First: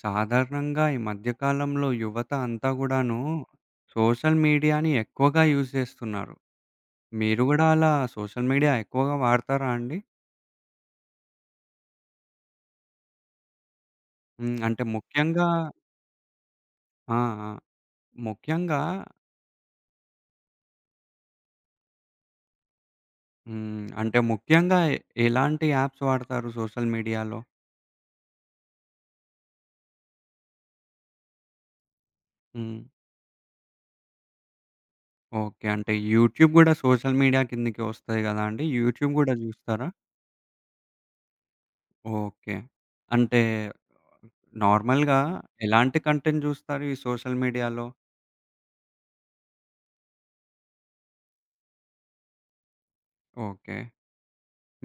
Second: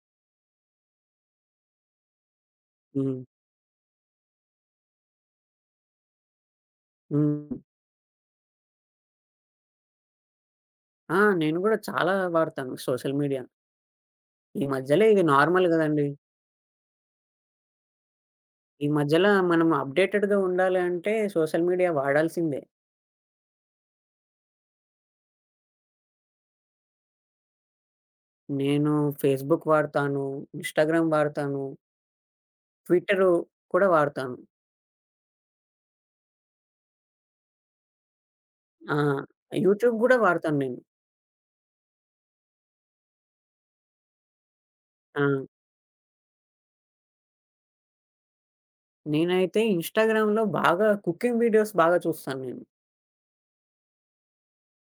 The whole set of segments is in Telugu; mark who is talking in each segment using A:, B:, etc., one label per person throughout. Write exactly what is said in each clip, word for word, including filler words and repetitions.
A: సాధారణంగా ఈ మధ్య కాలంలో యువత అంతా గూడాను
B: హ్మ్.
A: సోషల్ మీడియాని ఎక్కువగా యూజ్ చేస్తున్నారు. మీరు
B: హ్మ్.
A: గూడా అలా సోషల్ మీడియా ఎక్కువగా వాడతారా అండి?
B: ఆ! నేను గూడా చాలా వాడతాను సోషల్ మీడియా.
A: హ్మ్.
B: ఈ
A: అంటే
B: మధ్యలో ఇది
A: ముఖ్యంగా
B: నార్మల్ గదండీ.
A: ఆ! ఆ! ముఖ్యంగా
B: ఈ మధ్యలో మనం అప్‌డేటెడ్‌గా ఉండాలి అంటే సోషల్ మీడియా వాడాల్సిందే.
A: హ్మ్. అంటే ముఖ్యంగా ఎ ఎలాంటి యాప్స్ వాడతారు సోషల్ మీడియాలో?
B: నేను ఫేస్‌బుక్ వాడతాను, ఇన్‌స్టాగ్రామ్ వాడతాను,
A: హ్మ్.
B: ట్విట్టరు కూడా వాడతాను.
A: ఓకే. అంటే యూట్యూబ్ గూడా సోషల్ మీడియా కిందకే వస్తది గదా అండి.
B: ఆ!
A: యూట్యూబ్ గూడా జూస్తారా?
B: యూట్యూబ్ గూడా వాడతాను నేను.
A: ఓకే. అంటే నార్మల్‌గా
B: ఆ!
A: ఎలాంటి కంటెంట్ జూస్తారు ఈ సోషల్ మీడియాలో?
B: నేనైతే ఇన్‌స్టాగ్రామ్‌లో బాగా కుకింగ్ వీడియోస్ బాగా చూస్తాను నేను.
A: ఓకే.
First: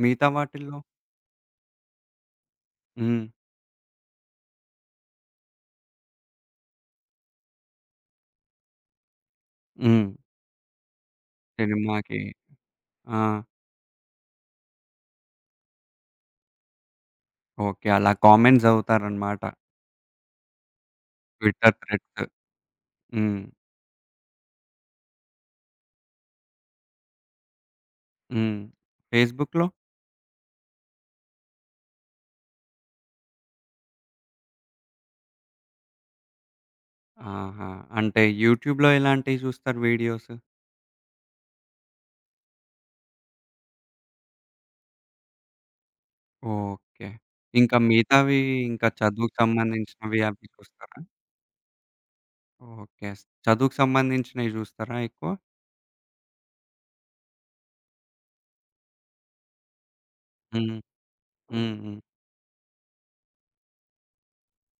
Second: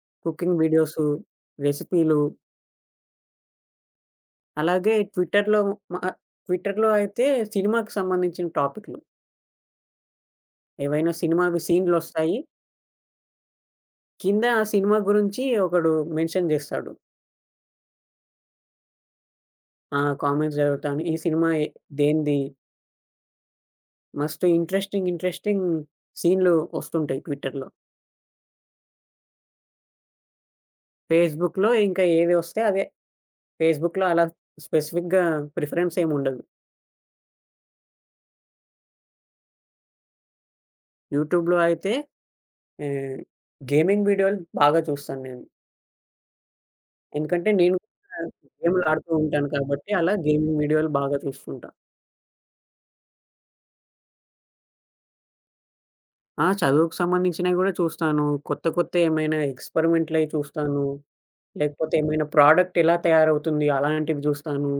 A: మిగతా
B: కుకింగ్
A: వాటిల్లో
B: వీడియోసు, రెసిపీలు
A: హ్మ్.
B: అలాగే ట్విట్టర్‌లో మ ట్విట్టర్‌లో అయితే సినిమాకి సంబంధించిన టాపిక్‌లు.
A: హ్మ్.
B: ఏవైనా సినిమావి
A: సినిమాకి.
B: సీన్‌లొస్తాయి.
A: ఆ!
B: కింద ఆ సినిమా గురించి ఒకడు మెన్షన్ జేస్తాడు.
A: ఓకే. అలా కామెంట్స్ చదువుతారనమాట.
B: ఆ! కామెంట్స్ చదువుతాను. ఈ సినిమా ఎ
A: ట్విట్టర్ థ్రెడ్స్.
B: దేనిది?
A: హ్మ్.
B: మస్తు ఇంట్రెస్టింగ్, ఇంట్రెస్టింగ్ సీన్‌లు వస్తుంటాయి ట్విట్టర్‌లో.
A: హ్మ్. ఫేస్‌బుక్‌లో?
B: ఫేస్‌బుక్‌లో ఇంకా ఏది వస్తే అదే. ఫేస్‌బుక్‌లో అలా స్పెసిఫిక్‌గా ప్రిఫరెన్స్ ఏముండదు.
A: ఆహా! అంటే యూట్యూబ్‌లో ఎలాంటివి చూస్తారు వీడియోస్?
B: యూట్యూబ్‌లో అయితే ఆహ్, గేమింగ్ వీడియోలు బాగా చూస్తాను నేను.
A: ఓకే.
B: ఎందుకంటే నేను
A: ఇంకా
B: కూడా
A: మిగతావి
B: గేమ్‌లు
A: ఇంకా
B: ఆడుతూ
A: చదువుకు
B: ఉంటాను కాబట్టి అలా
A: సంబంధించినవి అవి
B: గేమింగ్ వీడియోలు
A: చూస్తారా?
B: బాగా చూస్తుంటా.
A: ఓకే. స్ చదువుకు సంబంధించినవి చూస్తారా ఎక్కువ?
B: ఆ! చదువుకు సంబంధించినవి గూడా చూస్తాను. కొత్త కొత్త ఏమైనా ఎక్స్‌పెరిమెంట్‌లయి
A: హ్మ్.
B: చూస్తాను.
A: హ్మ్.
B: లేకపోతే
A: హ్మ్.
B: ఏమైనా ప్రోడక్ట్ ఎలా తయారవుతుంది అలాంటివి జూస్తాను.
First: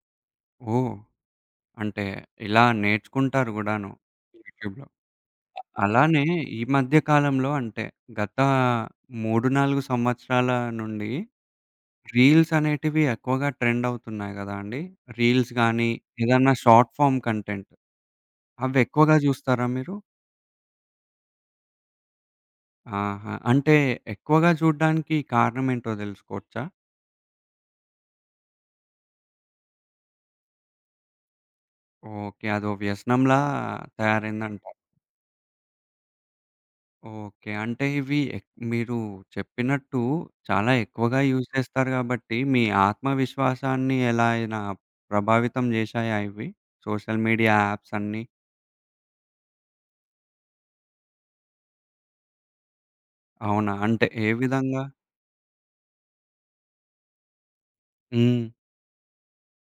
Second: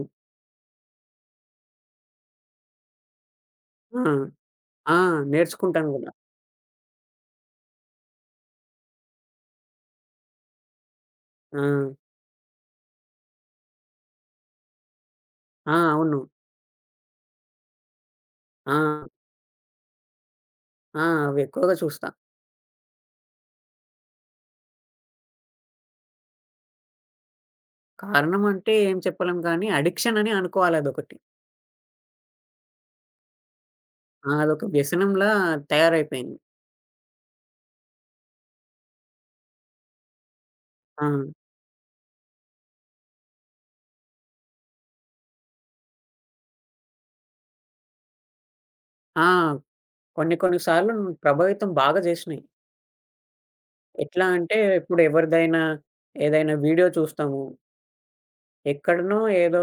A: ఓహ్! అంటే ఇలా నేర్చుకుంటారు గూడాను
B: ఆ!
A: యూట్యూబ్‌లో.
B: ఆ! నేర్చుకుంటాను గూడా.
A: అలానే ఈ మధ్య కాలంలో అంటే గత మూడు, నాలుగు సంవత్సరాల నుండి
B: ఆ!
A: రీల్స్ అనేటివి ఎక్కువగా ట్రెండ్ అవుతున్నాయి గదా అండి. రీల్స్
B: ఆ!
A: గానీ,
B: అవును.
A: ఏదన్నా షార్ట్ ఫార్మ్ కంటెంట్
B: ఆ!
A: అవెక్కువగా జూస్తారా మీరు?
B: ఆ! అవి ఎక్కువగా చూస్తా.
A: ఆహా! అంటే ఎక్కువగా చూడ్డానికి కారణమేంటో తెలుసుకోవచ్చా?
B: కారణం అంటే ఏం చెప్పలేం కానీ అడిక్షన్ అనే అనుకోవాలి అదొకటి.
A: ఓకే. అదో వ్యసనంలా
B: ఆ! అదొక
A: తయారైందంటారా?
B: వ్యసనంలా తయారైపోయింది.
A: ఓకే. అంటే ఇవి ఎక్ మీరు చెప్పినట్టు చాలా
B: ఆ!
A: ఎక్కువగా యూజ్ చేస్తారు గాబట్టి, మీ ఆత్మవిశ్వాసాన్ని ఎలా అయినా ప్రభావితం జేశాయా ఇవి? సోషల్ మీడియా యాప్స్ అన్నీ.
B: ఆ! కొన్ని కొన్ని సార్లు ప్రభావితం బాగా జేసినాయి.
A: అవునా? అంటే
B: ఎట్లా
A: ఏ
B: అంటే
A: విధంగా?
B: ఇప్పుడు ఎవరిదైనా ఏదైనా వీడియో చూస్తాము
A: హ్మ్.
B: ఎక్కడనో ఏదో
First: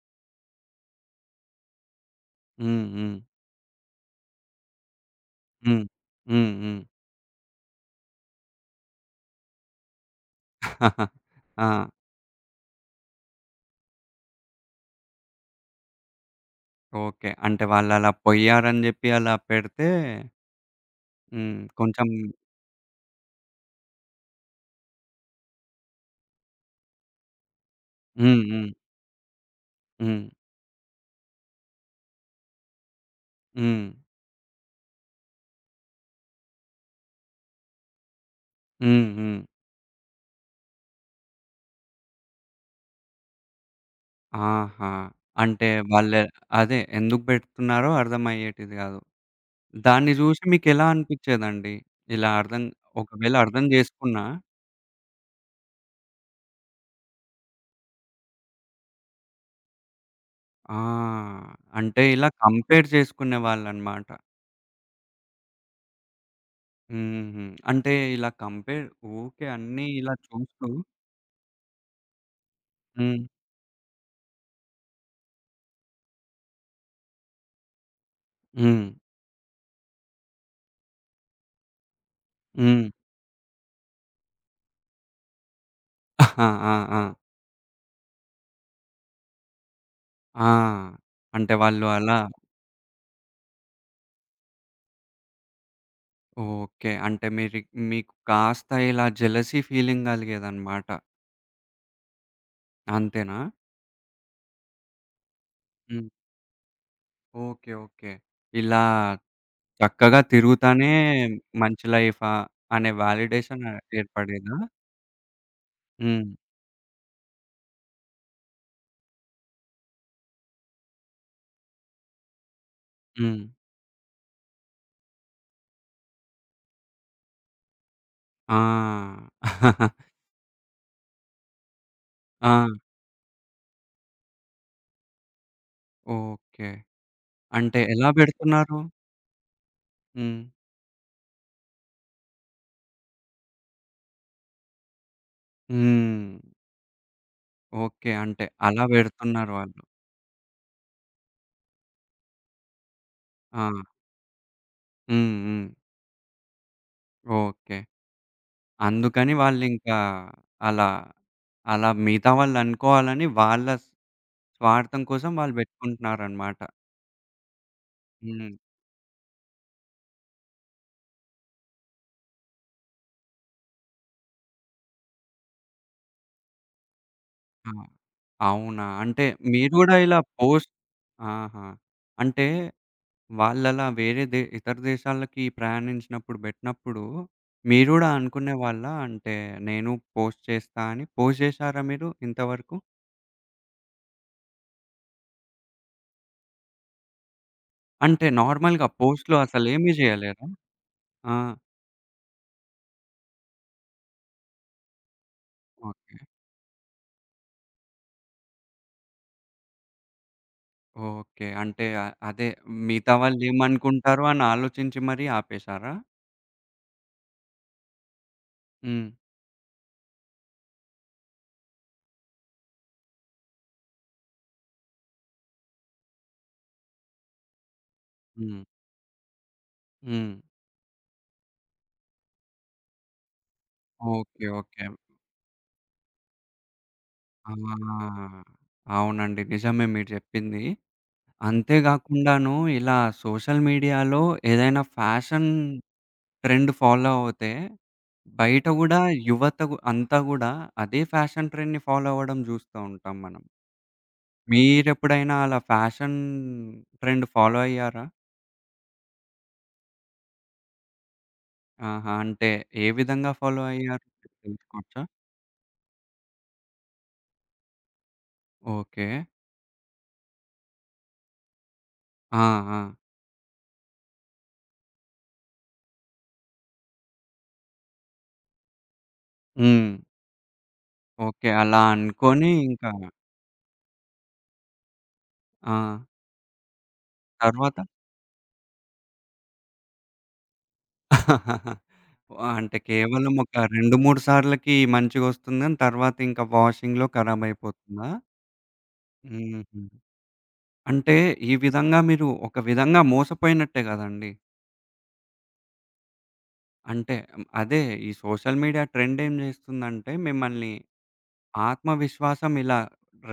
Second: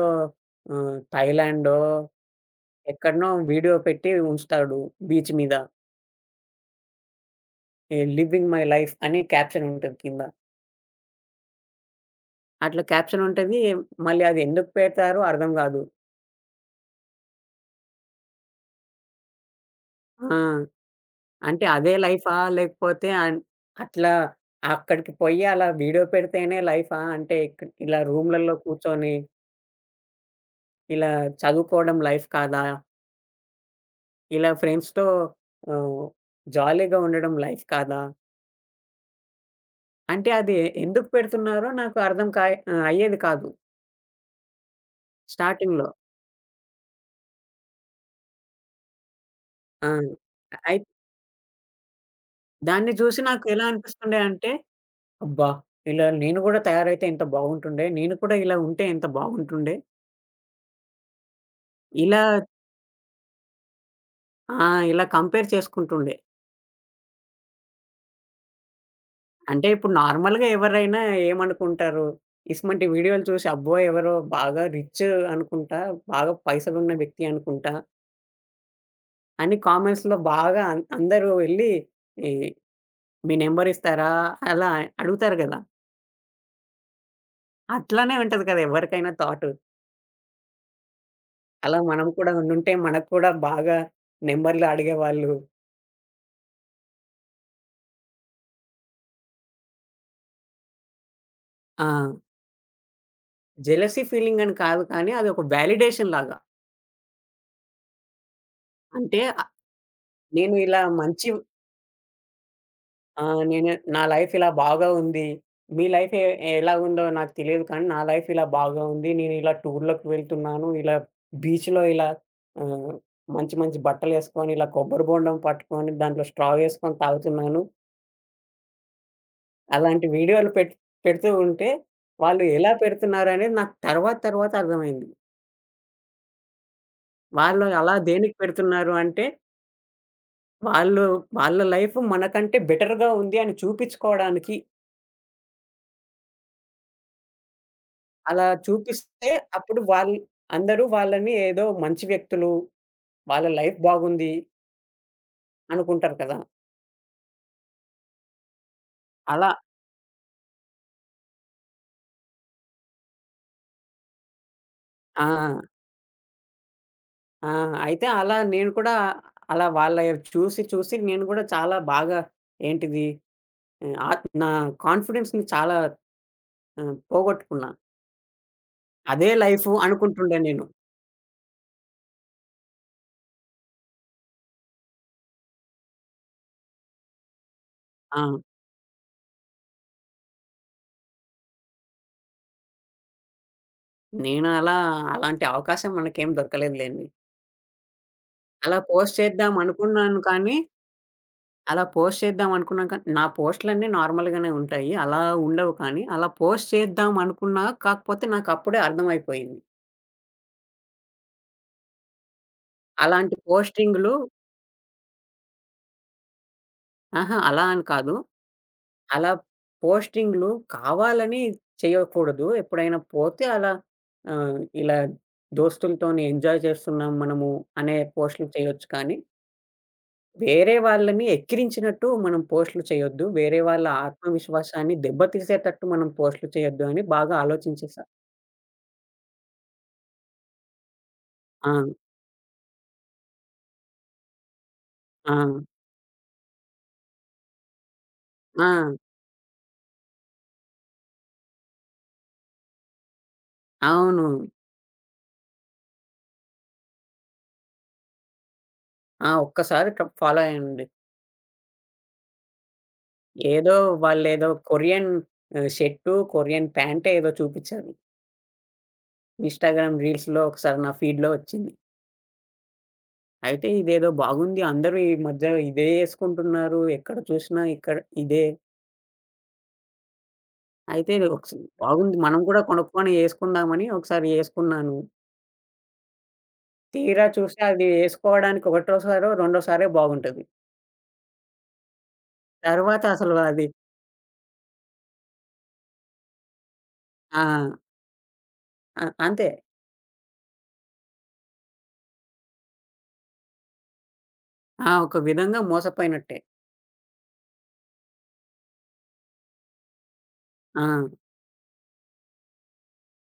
B: ఆహ్, థాయిలాండో
A: హ్మ్. హ్మ్.
B: ఎక్కడనో వీడియో పెట్టి ఉంచుతాడు బీచ్ మీద.
A: హ్మ్. హ్మ్. హ్మ్.
B: ఈ 'లివింగ్ మై లైఫ్' అని క్యాప్షన్ ఉంటది కింద.
A: ఆ!
B: అట్లా క్యాప్షన్ ఉంటది. మళ్ళీ అది ఎందుకు పెడతారో అర్థం కాదు.
A: ఓకే. అంటే వాళ్ళలా పొయ్యారని జెప్పి అలా పెడితే
B: ఆ!
A: హ్మ్.
B: అంటే అదే
A: కొంచెం
B: లైఫా? లేకపోతే అన్ అట్లా అక్కడికి పోయి అలా వీడియో పెడితేనే లైఫా? అంటే ఇక్ ఇలా
A: హ్మ్.
B: రూమ్‌లలో
A: హ్మ్.
B: కూర్చొని
A: హ్మ్.
B: ఇలా చదువుకోవడం లైఫ్ కాదా?
A: హ్మ్.
B: ఇలా ఫ్రెండ్స్‌తో ఆహ్, జాలీగా ఉండడం లైఫ్ కాదా?
A: హ్మ్. హ్మ్.
B: అంటే అది ఎందుకు పెడుతున్నారో నాకు అర్థం కాయ్ ఆహ్, అయ్యేది కాదు
A: ఆహా! అంటే
B: స్టార్టింగ్‌లో.
A: వాళ్ళే అదే ఎందుకు బెడుతున్నారో అర్థమయ్యేటిది గాదు.
B: ఆ!
A: దాన్ని జూసి
B: అయి
A: మీకెలా అనిపిచ్చేదండి? ఇలా అర్థం
B: దాన్ని చూసి
A: ఒకవేళ
B: నాకు
A: అర్థం
B: ఎలా అనిపిస్తుండే
A: జేసుకున్నా
B: అంటే, అబ్బా! ఇలా నేను కూడా తయారైతే ఎంత బాగుంటుండే. నేను కూడా ఇలా ఉంటే ఎంత బాగుంటుండే.
A: ఆ! అంటే
B: ఇలా
A: ఇలా కంపేర్ జేసుకునేవాళ్ళనమాట.
B: ఆ! ఇలా కంపేర్ చేసుకుంటుండే.
A: హుహు. అంటే ఇలా కంపేర్ ఊకే
B: అంటే
A: అన్నీ
B: ఇప్పుడు
A: ఇలా
B: నార్మల్‌గా
A: చూస్తూ
B: ఎవరైనా ఏమనుకుంటారు? ఇసుమంటి
A: హ్మ్.
B: వీడియోలు చూసి అబ్బో! ఎవరో బాగా రిచ్ అనుకుంటా, బాగా పైసలున్న వ్యక్తి అనుకుంటా
A: హ్మ్.
B: అని కామెంట్స్‌లో బాగా అం అందరూ వెళ్లి ఈ
A: హ్మ్.
B: మీ నంబర్ ఇస్తారా? అలా అడుగుతారు గదా!
A: ఆ! ఆ! ఆ!
B: అట్లానే ఉంటది కదా! ఎవరికైనా థాట్.
A: ఆ! అంటే
B: అలా
A: వాళ్ళు
B: మనం
A: అలా
B: కూడా ఉండుంటే మనకు కూడా బాగా నంబర్‌లు అడిగేవాళ్ళు.
A: ఓకే. అంటే మీరి మీకు కాస్త ఇలా జెలసీ ఫీలింగ్ గలిగేదనమాట.
B: ఆ!
A: అంతేనా?
B: జెలసీ ఫీలింగ్ అని కాదు కానీ అదొక
A: హ్మ్.
B: వాలిడేషన్ లాగా.
A: ఓకే. ఓకే. ఇలా
B: అంటే ఆహ్,
A: చక్కగా
B: నేను ఇలా
A: తిరుగుతానే
B: మంచి
A: మంచి లైఫా అనే
B: ఆ!
A: వాలిడేషన్
B: నేను నా లైఫ్ ఇలా
A: ఏర్పడేదా?
B: బాగా ఉంది. మీ లైఫ్ ఎ
A: హ్మ్.
B: ఎలా ఉందో నాకు తెలియదు కానీ నా లైఫ్ ఇలా బాగా ఉంది. నేను ఇలా టూర్‌లకు వెళ్తున్నాను. ఇలా బీచ్‌లో ఇలా ఆహ్,
A: హ్మ్.
B: మంచి మంచి బట్టలేసుకొని ఇలా కొబ్బరి బోండం పట్టుకొని దాంట్లో స్ట్రా వేసుకొని తాగుతున్నాను.
A: ఆ!
B: అలాంటి వీడియోలు పెట్ పెడుతూ ఉంటే, వాళ్ళు
A: ఆ!
B: ఎలా పెడుతున్నారనేది నాకు తర్వాత తర్వాత అర్థమైంది.
A: ఓకే.
B: వాళ్ళు
A: అంటే
B: అలా
A: ఎలా
B: దేనికి
A: పెడుతున్నారు?
B: పెడుతున్నారు అంటే,
A: హ్మ్.
B: వాళ్ళు వాళ్ళ లైఫ్ మనకంటే బెటర్‌గా ఉంది అని చూపించుకోవడానికి.
A: హ్మ్. ఓకే. అంటే
B: అలా
A: అలా
B: చూపిస్తే
A: పెడుతున్నారు వాళ్ళు.
B: అప్పుడు వాళ్ అందరూ వాళ్ళని ఏదో మంచి వ్యక్తులు, వాళ్ళ
A: ఆ!
B: లైఫ్ బాగుంది
A: హ్మ్. హ్మ్.
B: అనుకుంటారు కదా!
A: ఓకే. అందుకని
B: అలా
A: వాళ్ళింకా అలా, అలా మిగతా వాళ్ళనుకోవాలని వాళ్ళ స్వార్థం
B: ఆ!
A: కోసం వాళ్ళు పెట్టుకుంటున్నారనమాట.
B: ఆ! అయితే అలా
A: హ్మ్.
B: నేను కూడా అలా వాళ్ళవి చూసి చూసి నేను కూడా చాలా బాగా ఏంటిది ఆహ్, ఆహ్, నా కాన్ఫిడెన్స్‌ని చాలా ఆ! పోగొట్టుకున్నా.
A: ఆ! అవునా? అంటే
B: అదే
A: మీరు
B: లైఫు
A: గూడా ఇలా
B: అనుకుంటుండే నేను.
A: పోస్ట్ ఆహా! అంటే వాళ్ళలా వేరే దే ఇతర దేశాలకి ప్రయాణించినప్పుడు బెట్టినప్పుడు మీరు గూడా
B: ఆ!
A: అనుకునేవాళ్ళా? అంటే నేను పోస్ట్ చేస్తా అని. పోస్ట్ జేశారా మీరు ఇంతవరకు?
B: నేను అలా అలాంటి అవకాశం మనకేం దొరకలేదులెండి.
A: అంటే
B: అలా
A: నార్మల్‌గా
B: పోస్ట్
A: పోస్ట్‌లో
B: చేద్దాం
A: అసలేమి
B: అనుకున్నాను
A: జేయలేదా?
B: కానీ,
A: ఆ!
B: అలా పోస్ట్ చేద్దాం అనుకున్నాను కానీ, నా పోస్ట్‌లన్నీ నార్మల్‌గానే ఉంటాయి. అలా ఉండవు కానీ,
A: ఓకే.
B: అలా పోస్ట్ చేద్దాం అనుకున్నా కాకపోతే నాకప్పుడే అర్థమైపోయింది.
A: ఓకే. అంటే ఆహ్, అదే మిగతా
B: అలాంటి పోస్టింగ్‌లు
A: వాళ్ళేమనుకుంటారో అని ఆలోచించి మరీ ఆపేశారా?
B: అహా! అలా అని కాదు.
A: హ్మ్.
B: అలా పోస్టింగ్‌లు కావాలని చేయకూడదు. ఎప్పుడైనా పోతే అలా ఆహ్, ఇలా దోస్తులతోని ఎంజాయ్ చేస్తున్నాం మనము అనే పోస్టులు
A: హ్మ్.
B: చేయొచ్చు కానీ,
A: హ్మ్.
B: వేరే వాళ్ళని ఎక్కిరించినట్టు మనం పోస్టులు చేయొద్దు. వేరే వాళ్ళ
A: ఓకే. ఓకే.
B: ఆత్మవిశ్వాసాన్ని దెబ్బతీసేటట్టు మనం పోస్టులు చేయొద్దు అని బాగా ఆలోచించేసా.
A: ఆ! అవునండి. నిజమే మీరు జెప్పింది.
B: ఆ!
A: అంతే గాకుండాను ఇలా సోషల్ మీడియాలో ఏదైనా
B: ఆ!
A: ఫ్యాషన్ ట్రెండ్ ఫాలో అవుతే, బయట
B: ఆ!
A: గూడా యువత గు అంతా గూడా అదే ఫ్యాషన్ ట్రెండ్‌ని ఫాలో అవ్వడం జూస్తా ఉంటాం మనం.
B: అవును.
A: మీరెప్పుడైనా అలా ఫ్యాషన్ ట్రెండ్ ఫాలో అయ్యారా?
B: ఆ! ఒక్కసారి క ఫాలో అయ్యానండి.
A: ఆహా! అంటే ఏ విధంగా ఫాలో
B: ఏదో
A: అయ్యారు
B: వాళ్ళేదో
A: తెలుసుకోవచ్చా?
B: కొరియన్ ఆహ్, షర్టు, కొరియన్ ప్యాంటే ఏదో చూపిచ్చారు.
A: ఓకే.
B: ఇన్‌స్టాగ్రామ్ రీల్స్‌లో ఒకసారి నా ఫీడ్‌లో వచ్చింది.
A: ఆ! ఆ!
B: అయితే ఇదేదో బాగుంది. అందరూ ఈ మధ్య ఇదే యేసుకుంటున్నారు. ఎక్కడ చూసినా ఇక్కడ ఇదే.
A: హ్మ్.
B: అయితే
A: ఓకే.
B: ఒకసా
A: అలా
B: బాగుంది మనం
A: అనుకోని
B: కూడా
A: ఇంకా
B: కొనుక్కొని యేసుకుందామని ఒకసారి యేసుకున్నాను.
A: ఆ!
B: తీరా చూస్తే
A: తర్వాత?
B: అది యేసుకోవడానికి ఒకటోసారో, రెండోసారో బాగుంటది.
A: ఆ! అంటే
B: తర్వాత
A: కేవలం
B: అసలు
A: ఒక
B: అది
A: రెండు, మూడు సార్లకి మంచిగొస్తుంది గాని తర్వాత ఇంకా వాషింగ్‌లో
B: ఆ!
A: ఖరాబయిపోతుందా?
B: అ అంతే.
A: హుహు. అంటే ఈ విధంగా మీరు ఒక విధంగా మోసపోయినట్టే గదండీ.
B: ఆ! ఒక విధంగా మోసపోయినట్టే.
A: అంటే హ్మ్, అదే ఈ సోషల్ మీడియా ట్రెండ్ ఏం జేస్తుందంటే మిమ్మల్ని
B: ఆ!
A: ఆత్మవిశ్వాసం ఇలా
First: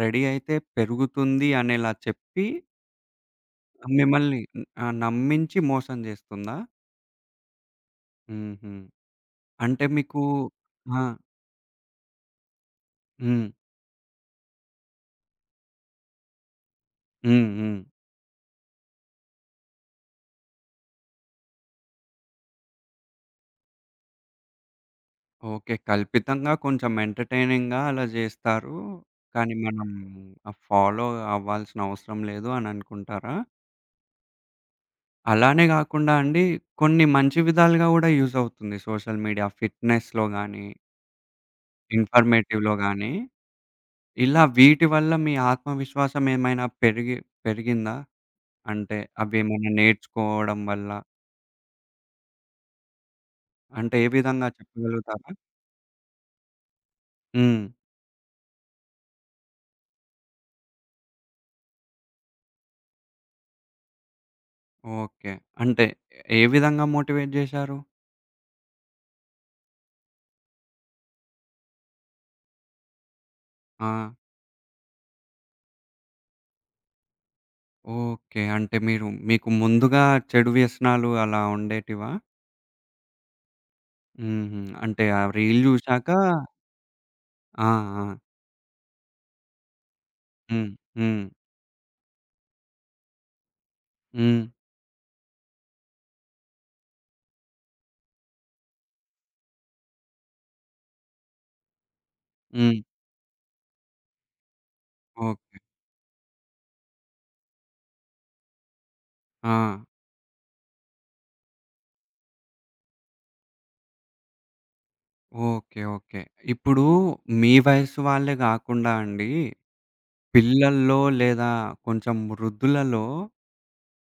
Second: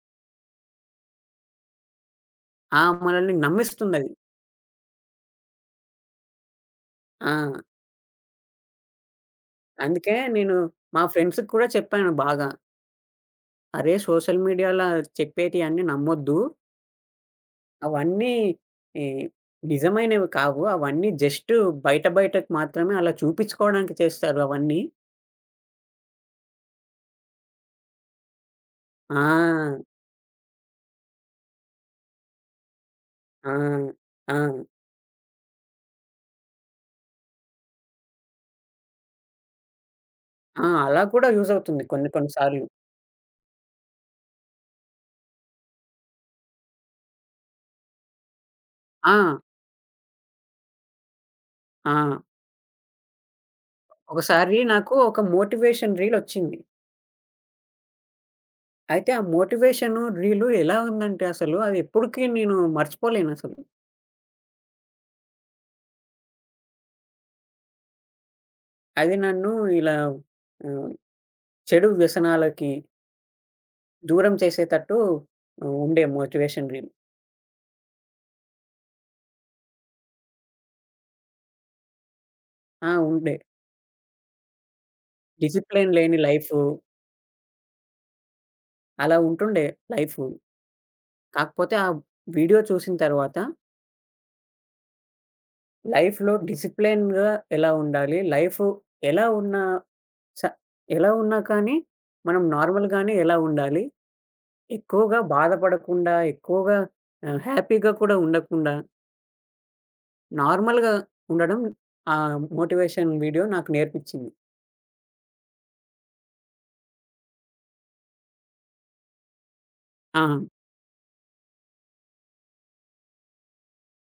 A: రెడీ అయితే పెరుగుతుంది అనేలా చెప్పి
B: ఆ! మనల్ని నమ్మిస్తుందది.
A: మిమ్మల్ని హ్మ్, ఆహ్, నమ్మించి మోసం జేస్తుందా?
B: ఆ!
A: హుహు. అంటే
B: అందుకే
A: మీకు
B: నేను
A: ఆ!
B: మా ఫ్రెండ్స్‌కి కూడా చెప్పాను బాగా.
A: హ్మ్.
B: "అరే! సోషల్ మీడియాలో చెప్పేటియన్నీ నమ్మొద్దు."
A: హ్మ్. హ్మ్.
B: అవన్నీ ఈ నిజమైనవి కావు. అవన్నీ జస్ట్ బయట బయటకి మాత్రమే అలా చూపించుకోవడానికి చేస్తారు అవన్నీ.
A: ఓకే. కల్పితంగా కొంచెం ఎంటర్‌టైనింగ్‌గా అలా జేస్తారు. కానీ
B: ఆ!
A: మనం ఆహ్, ఫాలో అవ్వాల్సిన అవసరం లేదు అని అనుకుంటారా?
B: ఆ! ఆ!
A: అలానే గాకుండా అండి కొన్ని మంచి విధాలుగా గూడా యూజ్ అవుతుంది సోషల్ మీడియా. ఫిట్‌నెస్‌లో గానీ,
B: ఆ! అలా కూడా యూజ్ అవుతుంది కొన్ని కొన్ని సార్లు.
A: ఇన్ఫర్మేటివ్‌లో గానీ, ఇలా వీటి వల్ల మీ ఆత్మవిశ్వాసం ఏమైనా పెరిగి పెరిగిందా? అంటే
B: ఆ!
A: అవేమైనా నేర్చుకోవడం వల్ల
B: ఆ!
A: అంటే ఏ విధంగా
B: ఒకసారి నాకు ఒక
A: చెప్పగలుగుతారా?
B: మోటివేషన్ రీల్ వచ్చింది.
A: హ్మ్.
B: అయితే ఆ మోటివేషన్ రీల్ ఎలా ఉందంటే అసలు అది ఎప్పటికి నేను మర్చిపోలేనసలు.
A: ఓకే. అంటే ఏ విధంగా మోటివేట్ జేశారు?
B: అది నన్ను ఇలా ఆహ్, చెడు వ్యసనాలకి
A: ఆ!
B: దూరం చేసేటట్టు ఉండే మోటివేషన్ రీల్.
A: ఓకే. అంటే మీరు మీకు ముందుగా చెడు వ్యసనాలు అలా ఉండేటివా?
B: ఆ! ఉండే.
A: హుహు. అంటే ఆ రీల్
B: డిసిప్లైన్
A: జూశాక
B: లేని లైఫు.
A: ఆ! ఆ!
B: అలా ఉంటుండే లైఫు.
A: హ్మ్. హ్మ్.
B: కాకపోతే ఆ వీడియో చూసిన తర్వాత
A: హ్మ్.
B: లైఫ్‌లో డిసిప్లైన్‌గా ఎలా ఉండాలి? లైఫ్ ఎలా ఉన్నా స ఎలా ఉన్నా కానీ మనం
A: హ్మ్.
B: నార్మల్‌గానే ఎలా ఉండాలి? ఎక్కువగా
A: ఓకే.
B: బాధపడకుండా, ఎక్కువగా ఆహ్, హ్యాపీగా కూడా ఉండకుండా
A: ఆ!
B: నార్మల్‌గా ఉండడం ఆ మోటివేషన్ వీడియో నాకు నేర్పించింది.
A: ఓకే. ఓకే. ఇప్పుడు మీ వయస్సు వాళ్ళే గాకుండా అండి,
B: ఆ!
A: పిల్లల్లో లేదా కొంచెం వృద్ధులలో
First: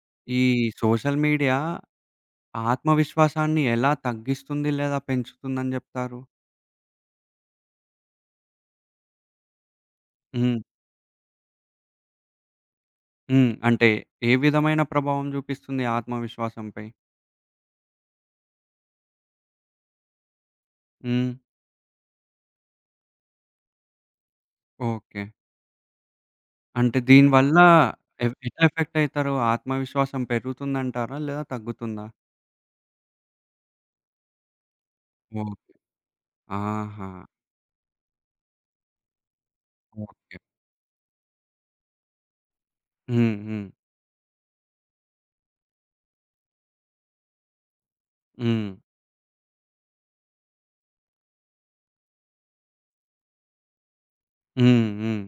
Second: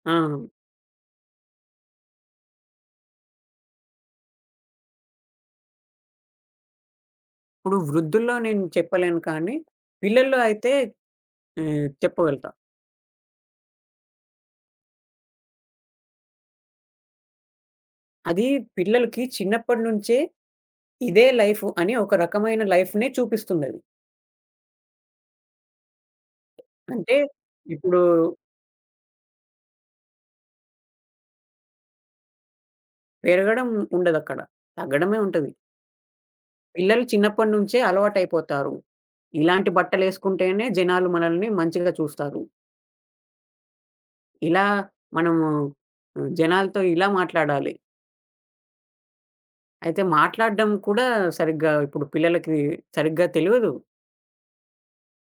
B: ఆ!
A: ఈ సోషల్ మీడియా ఆత్మవిశ్వాసాన్ని ఎలా తగ్గిస్తుంది లేదా పెంచుతుందని జెప్తారు?
B: ఇప్పుడు వృద్ధుల్లో నేను చెప్పలేను కానీ పిల్లల్లో
A: హ్మ్.
B: అయితే ఆహ్, చెప్పగలుగుతా.
A: హ్మ్. అంటే ఏ విధమైన ప్రభావం జూపిస్తుంది ఆత్మవిశ్వాసంపై?
B: అది పిల్లలకి చిన్నప్పటి నుంచే ఇదే
A: హ్మ్.
B: లైఫు అని ఒక రకమైన లైఫ్‌నే చూపిస్తుందది.
A: ఓకే. అంటే
B: అంటే
A: దీని వల్ల
B: ఇప్పుడు
A: ఎ ఎట్లా ఎఫెక్ట్ అయితారు? ఆత్మవిశ్వాసం పెరుగుతుందంటారా? లేదా తగ్గుతుందా?
B: పెరగడం ఉండదక్కడ. తగ్గడమే ఉంటది.
A: ఓకే.
B: పిల్లలు
A: ఆహా!
B: చిన్నప్పటి నుంచే అలవాటైపోతారు. ఇలాంటి
A: ఓకే.
B: బట్టలేసుకుంటేనే జనాలు మనల్ని మంచిగా చూస్తారు.
A: హ్మ్. హ్మ్.
B: ఇలా మనము హ్మ్, జనాలతో ఇలా మాట్లాడాలి.
A: హ్మ్.
B: అయితే మాట్లాడడం కూడా సరిగ్గా ఇప్పుడు పిల్లలకి సరిగ్గా తెలవదు.
A: హ్మ్. హ్మ్.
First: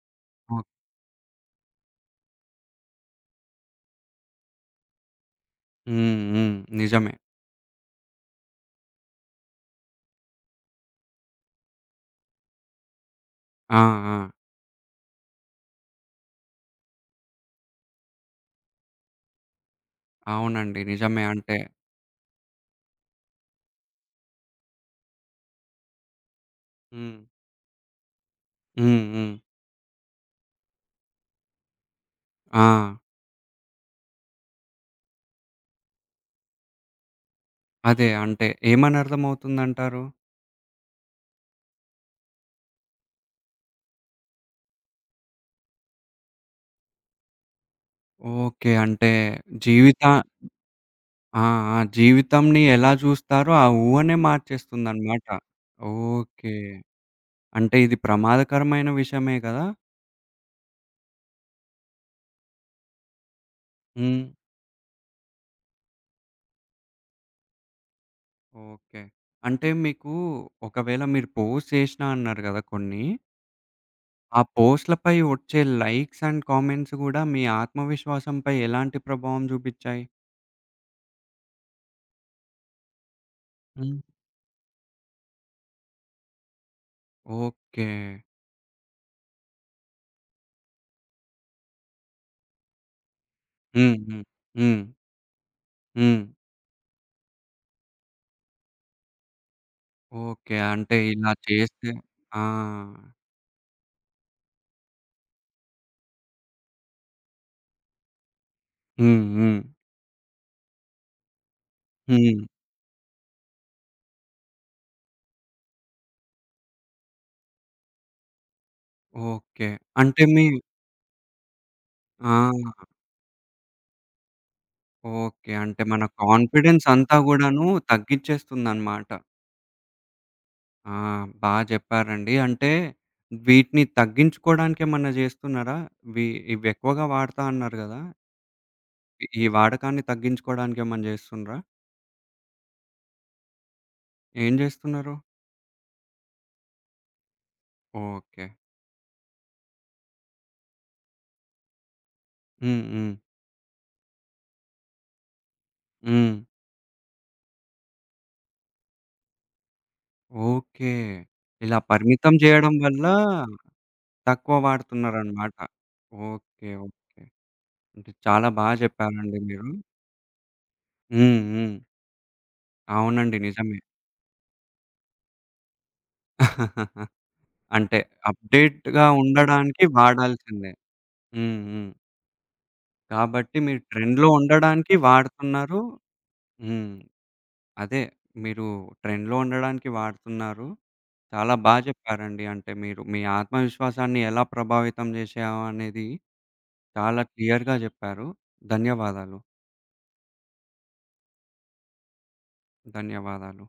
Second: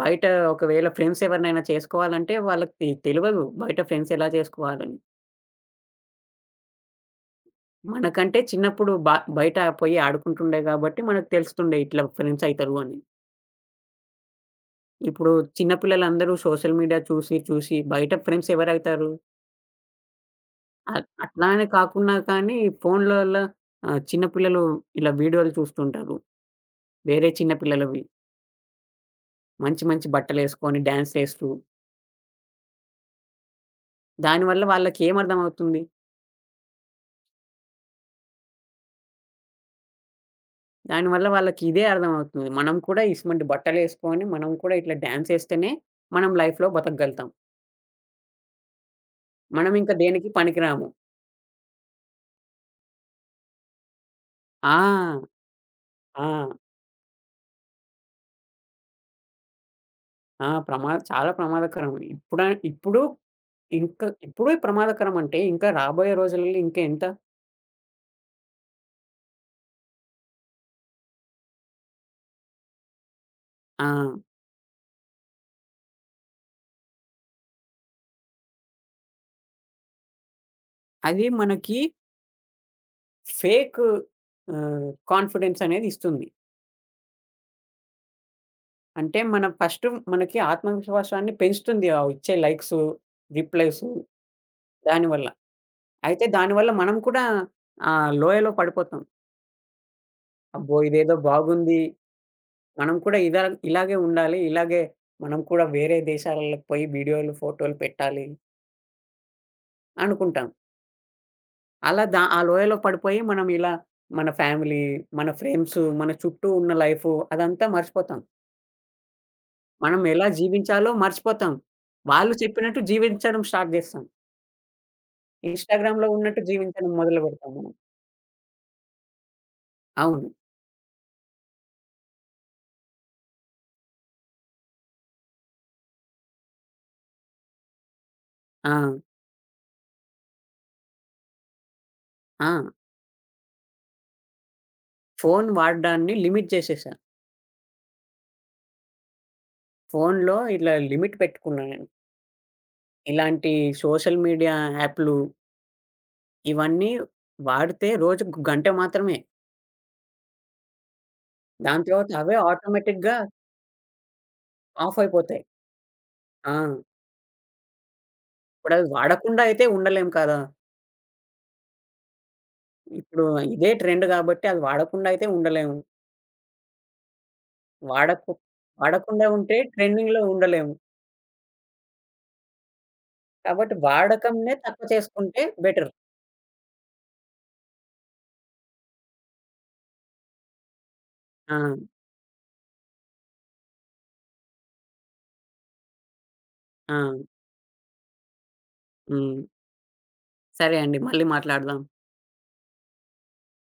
B: బయట
A: ఓకే.
B: ఒకవేళ ఫ్రెండ్స్ ఎవరినైనా చేసుకోవాలంటే వాళ్ళకి తెలవదు. బయట ఫ్రెండ్స్ ఎలా చేసుకోవాలని.
A: హ్మ్. హ్మ్. నిజమే.
B: మనకంటే చిన్నప్పుడు బ బయట పోయి ఆడుకుంటుండే గాబట్టి, మనకు తెలుస్తుండే ఇట్లా ఫ్రెండ్స్ అయితరు అని.
A: ఆ! ఆ!
B: ఇప్పుడు చిన్న పిల్లలందరూ సోషల్ మీడియా చూసి, చూసి బయట ఫ్రెండ్స్ ఎవరైతారు?
A: అవునండి.
B: అ
A: నిజమే.
B: అట్లా
A: అంటే
B: అని కాకున్నా కానీ ఫోన్లల్ల ఆహ్, చిన్న పిల్లలు ఇలా వీడియోలు చూస్తుంటారు.
A: హ్మ్.
B: వేరే చిన్న పిల్లలవి.
A: హ్మ్. హ్మ్.
B: మంచి, మంచి బట్టలేసుకొని డాన్స్‌లేస్తూ.
A: ఆ!
B: దానివల్ల వాళ్ళకేం అర్థమవుతుంది?
A: అదే. అంటే ఏమని అర్థమవుతుందంటారు?
B: దానివల్ల వాళ్ళకి ఇదే అర్థమవుతుంది. మనం కూడా ఇసుమంటి బట్టలేసుకొని, మనం కూడా ఇట్లా డాన్స్ ఏస్తేనే మనం లైఫ్‌లో బతకగలుగుతాం.
A: ఓకే. అంటే
B: మనం ఇంకా
A: జీవిత
B: దేనికి పనికిరాము.
A: ఆ! ఆ! జీవితంని ఎలా జూస్తారో ఆ ఊహనే
B: ఆ!
A: మార్చేస్తుందనమాట.
B: ఆ!
A: ఓకే. అంటే ఇది ప్రమాదకరమైన విషయమే కదా!
B: ఆ! ప్రమా చాలా ప్రమాదకరం. ఇప్పుడ ఇప్పుడు ఇంకా
A: హ్మ్.
B: ఇప్పుడే ప్రమాదకరం అంటే, ఇంకా రాబోయే రోజులలో ఇంకా ఎంత
A: ఓకే. అంటే మీకు ఒకవేళ మీరు పోస్ట్ చేసినా అన్నారు గదా! కొన్ని.
B: ఆ!
A: ఆ పోస్ట్‌లపై వచ్చే లైక్స్ అండ్ కామెంట్స్ గూడా మీ ఆత్మవిశ్వాసంపై ఎలాంటి ప్రభావం చూపిచ్చాయి?
B: అది మనకి ఫేక్
A: హ్మ్.
B: ఆహ్, కాన్ఫిడెన్స్ అనేది ఇస్తుంది.
A: ఓకే.
B: అంటే మనం ఫస్ట్ మనకి ఆత్మవిశ్వాసాన్ని పెంచుతుంది. ఆ వచ్చే లైక్సు, రిప్లైసు
A: హ్మ్. హ్మ్. హ్మ్.
B: దానివల్ల.
A: హ్మ్.
B: అయితే దానివల్ల మనం కూడా ఆ లోయలో పడిపోతాం.
A: ఓకే.
B: అబ్బో!
A: అంటే
B: ఇదేదో
A: ఇలా
B: బాగుంది
A: చేస్తే ఆ!
B: మనం కూడా ఇలా ఇలాగే ఉండాలి. ఇలాగే మనం కూడా వేరే దేశాలలోకి పోయి వీడియోలు, ఫోటోలు పెట్టాలి
A: హ్మ్. హ్మ్.
B: అనుకుంటాం. అలా దా ఆ
A: హ్మ్.
B: లోయలో పడిపోయి మనం ఇలా మన ఫ్యామిలీ, మన ఫ్రెండ్స్, మన చుట్టూ ఉన్న లైఫు అదంతా మర్చిపోతాం.
A: ఓకే.
B: మనం
A: అంటే
B: ఎలా
A: మీ
B: జీవించాలో మర్చిపోతాం.
A: ఆ!
B: వాళ్ళు చెప్పినట్టు జీవించడం స్టార్ట్ జేస్తాం.
A: ఓకే. అంటే మన
B: ఇన్‌స్టాగ్రామ్‌లో ఉన్నట్టు
A: కాన్ఫిడెన్స్
B: జీవించడం
A: అంతా
B: మొదలుపెడతాం
A: గూడాను
B: మనం.
A: తగ్గిచ్చేస్తుందన్నమాట.
B: అవును.
A: ఆ! బా జెప్పారండి. అంటే వీటిని తగ్గించుకోవడానికేమన్నా జేస్తున్నారా? వి ఇవెక్కువగా వాడతా అన్నారు గదా!
B: ఆ!
A: ఈ వాడకాన్ని తగ్గించుకోవడానికేమన్నా జేస్తుండ్రా?
B: ఆ!
A: ఏం జేస్తున్నారు?
B: ఫోను వాడడాన్ని లిమిట్ జేసేశా.
A: ఓకే.
B: ఫోనులో ఇట్లా లిమిట్ పెట్టుకున్నా నేను.
A: హ్మ్. హ్మ్.
B: ఇలాంటి సోషల్ మీడియా యాప్‌లు
A: హ్మ్.
B: ఇవన్నీ వాడితే రోజుకు గంట మాత్రమే.
A: ఓకే. ఇలా
B: దాని తర్వాత
A: పరిమితం
B: అవే
A: జేయడం వల్ల
B: ఆటోమేటిక్‌గా
A: తక్కువ
B: ఆఫ్ అయిపోతాయి.
A: వాడుతున్నారనమాట.
B: ఆ!
A: ఓకే. ఓకే. అంటే చాలా బా
B: ఇప్పుడవి
A: జెప్పారండి
B: వాడకుండా అయితే
A: మీరు.
B: ఉండలేం కదా!
A: హ్మ్. హ్మ్.
B: ఇప్పుడు
A: అవునండి.
B: ఇదే
A: నిజమే.
B: ట్రెండ్ గాబట్టి అది వాడకుండా అయితే ఉండలేము.
A: అంటే
B: వాడకు
A: అప్‌డేట్‌గా
B: వాడకుండా ఉంటే
A: ఉండడానికి
B: ట్రెండింగ్‌లో
A: వాడాల్సిందే.
B: ఉండలేము.
A: హ్మ్. హ్మ్. కాబట్టి
B: కాబట్టి
A: మీరు ట్రెండ్‌లో
B: వాడకంనే తక్కువ
A: ఉండడానికి
B: చేసుకుంటే
A: వాడుతున్నారు.
B: బెటర్.
A: హ్మ్. అదే మీరు ట్రెండ్‌లో ఉండడానికి వాడుతున్నారు. చాలా
B: ఆ!
A: బా చెప్పారండి. అంటే మీరు మీ ఆత్మవిశ్వాసాన్ని ఎలా ప్రభావితం చేశావు అనేది
B: ఆ!
A: చాలా క్లియర్‌గా చెప్పారు. ధన్యవాదాలు.
B: హ్మ్. సరే అండి. మళ్ళీ మాట్లాడదాం.
A: ధన్యవాదాలు.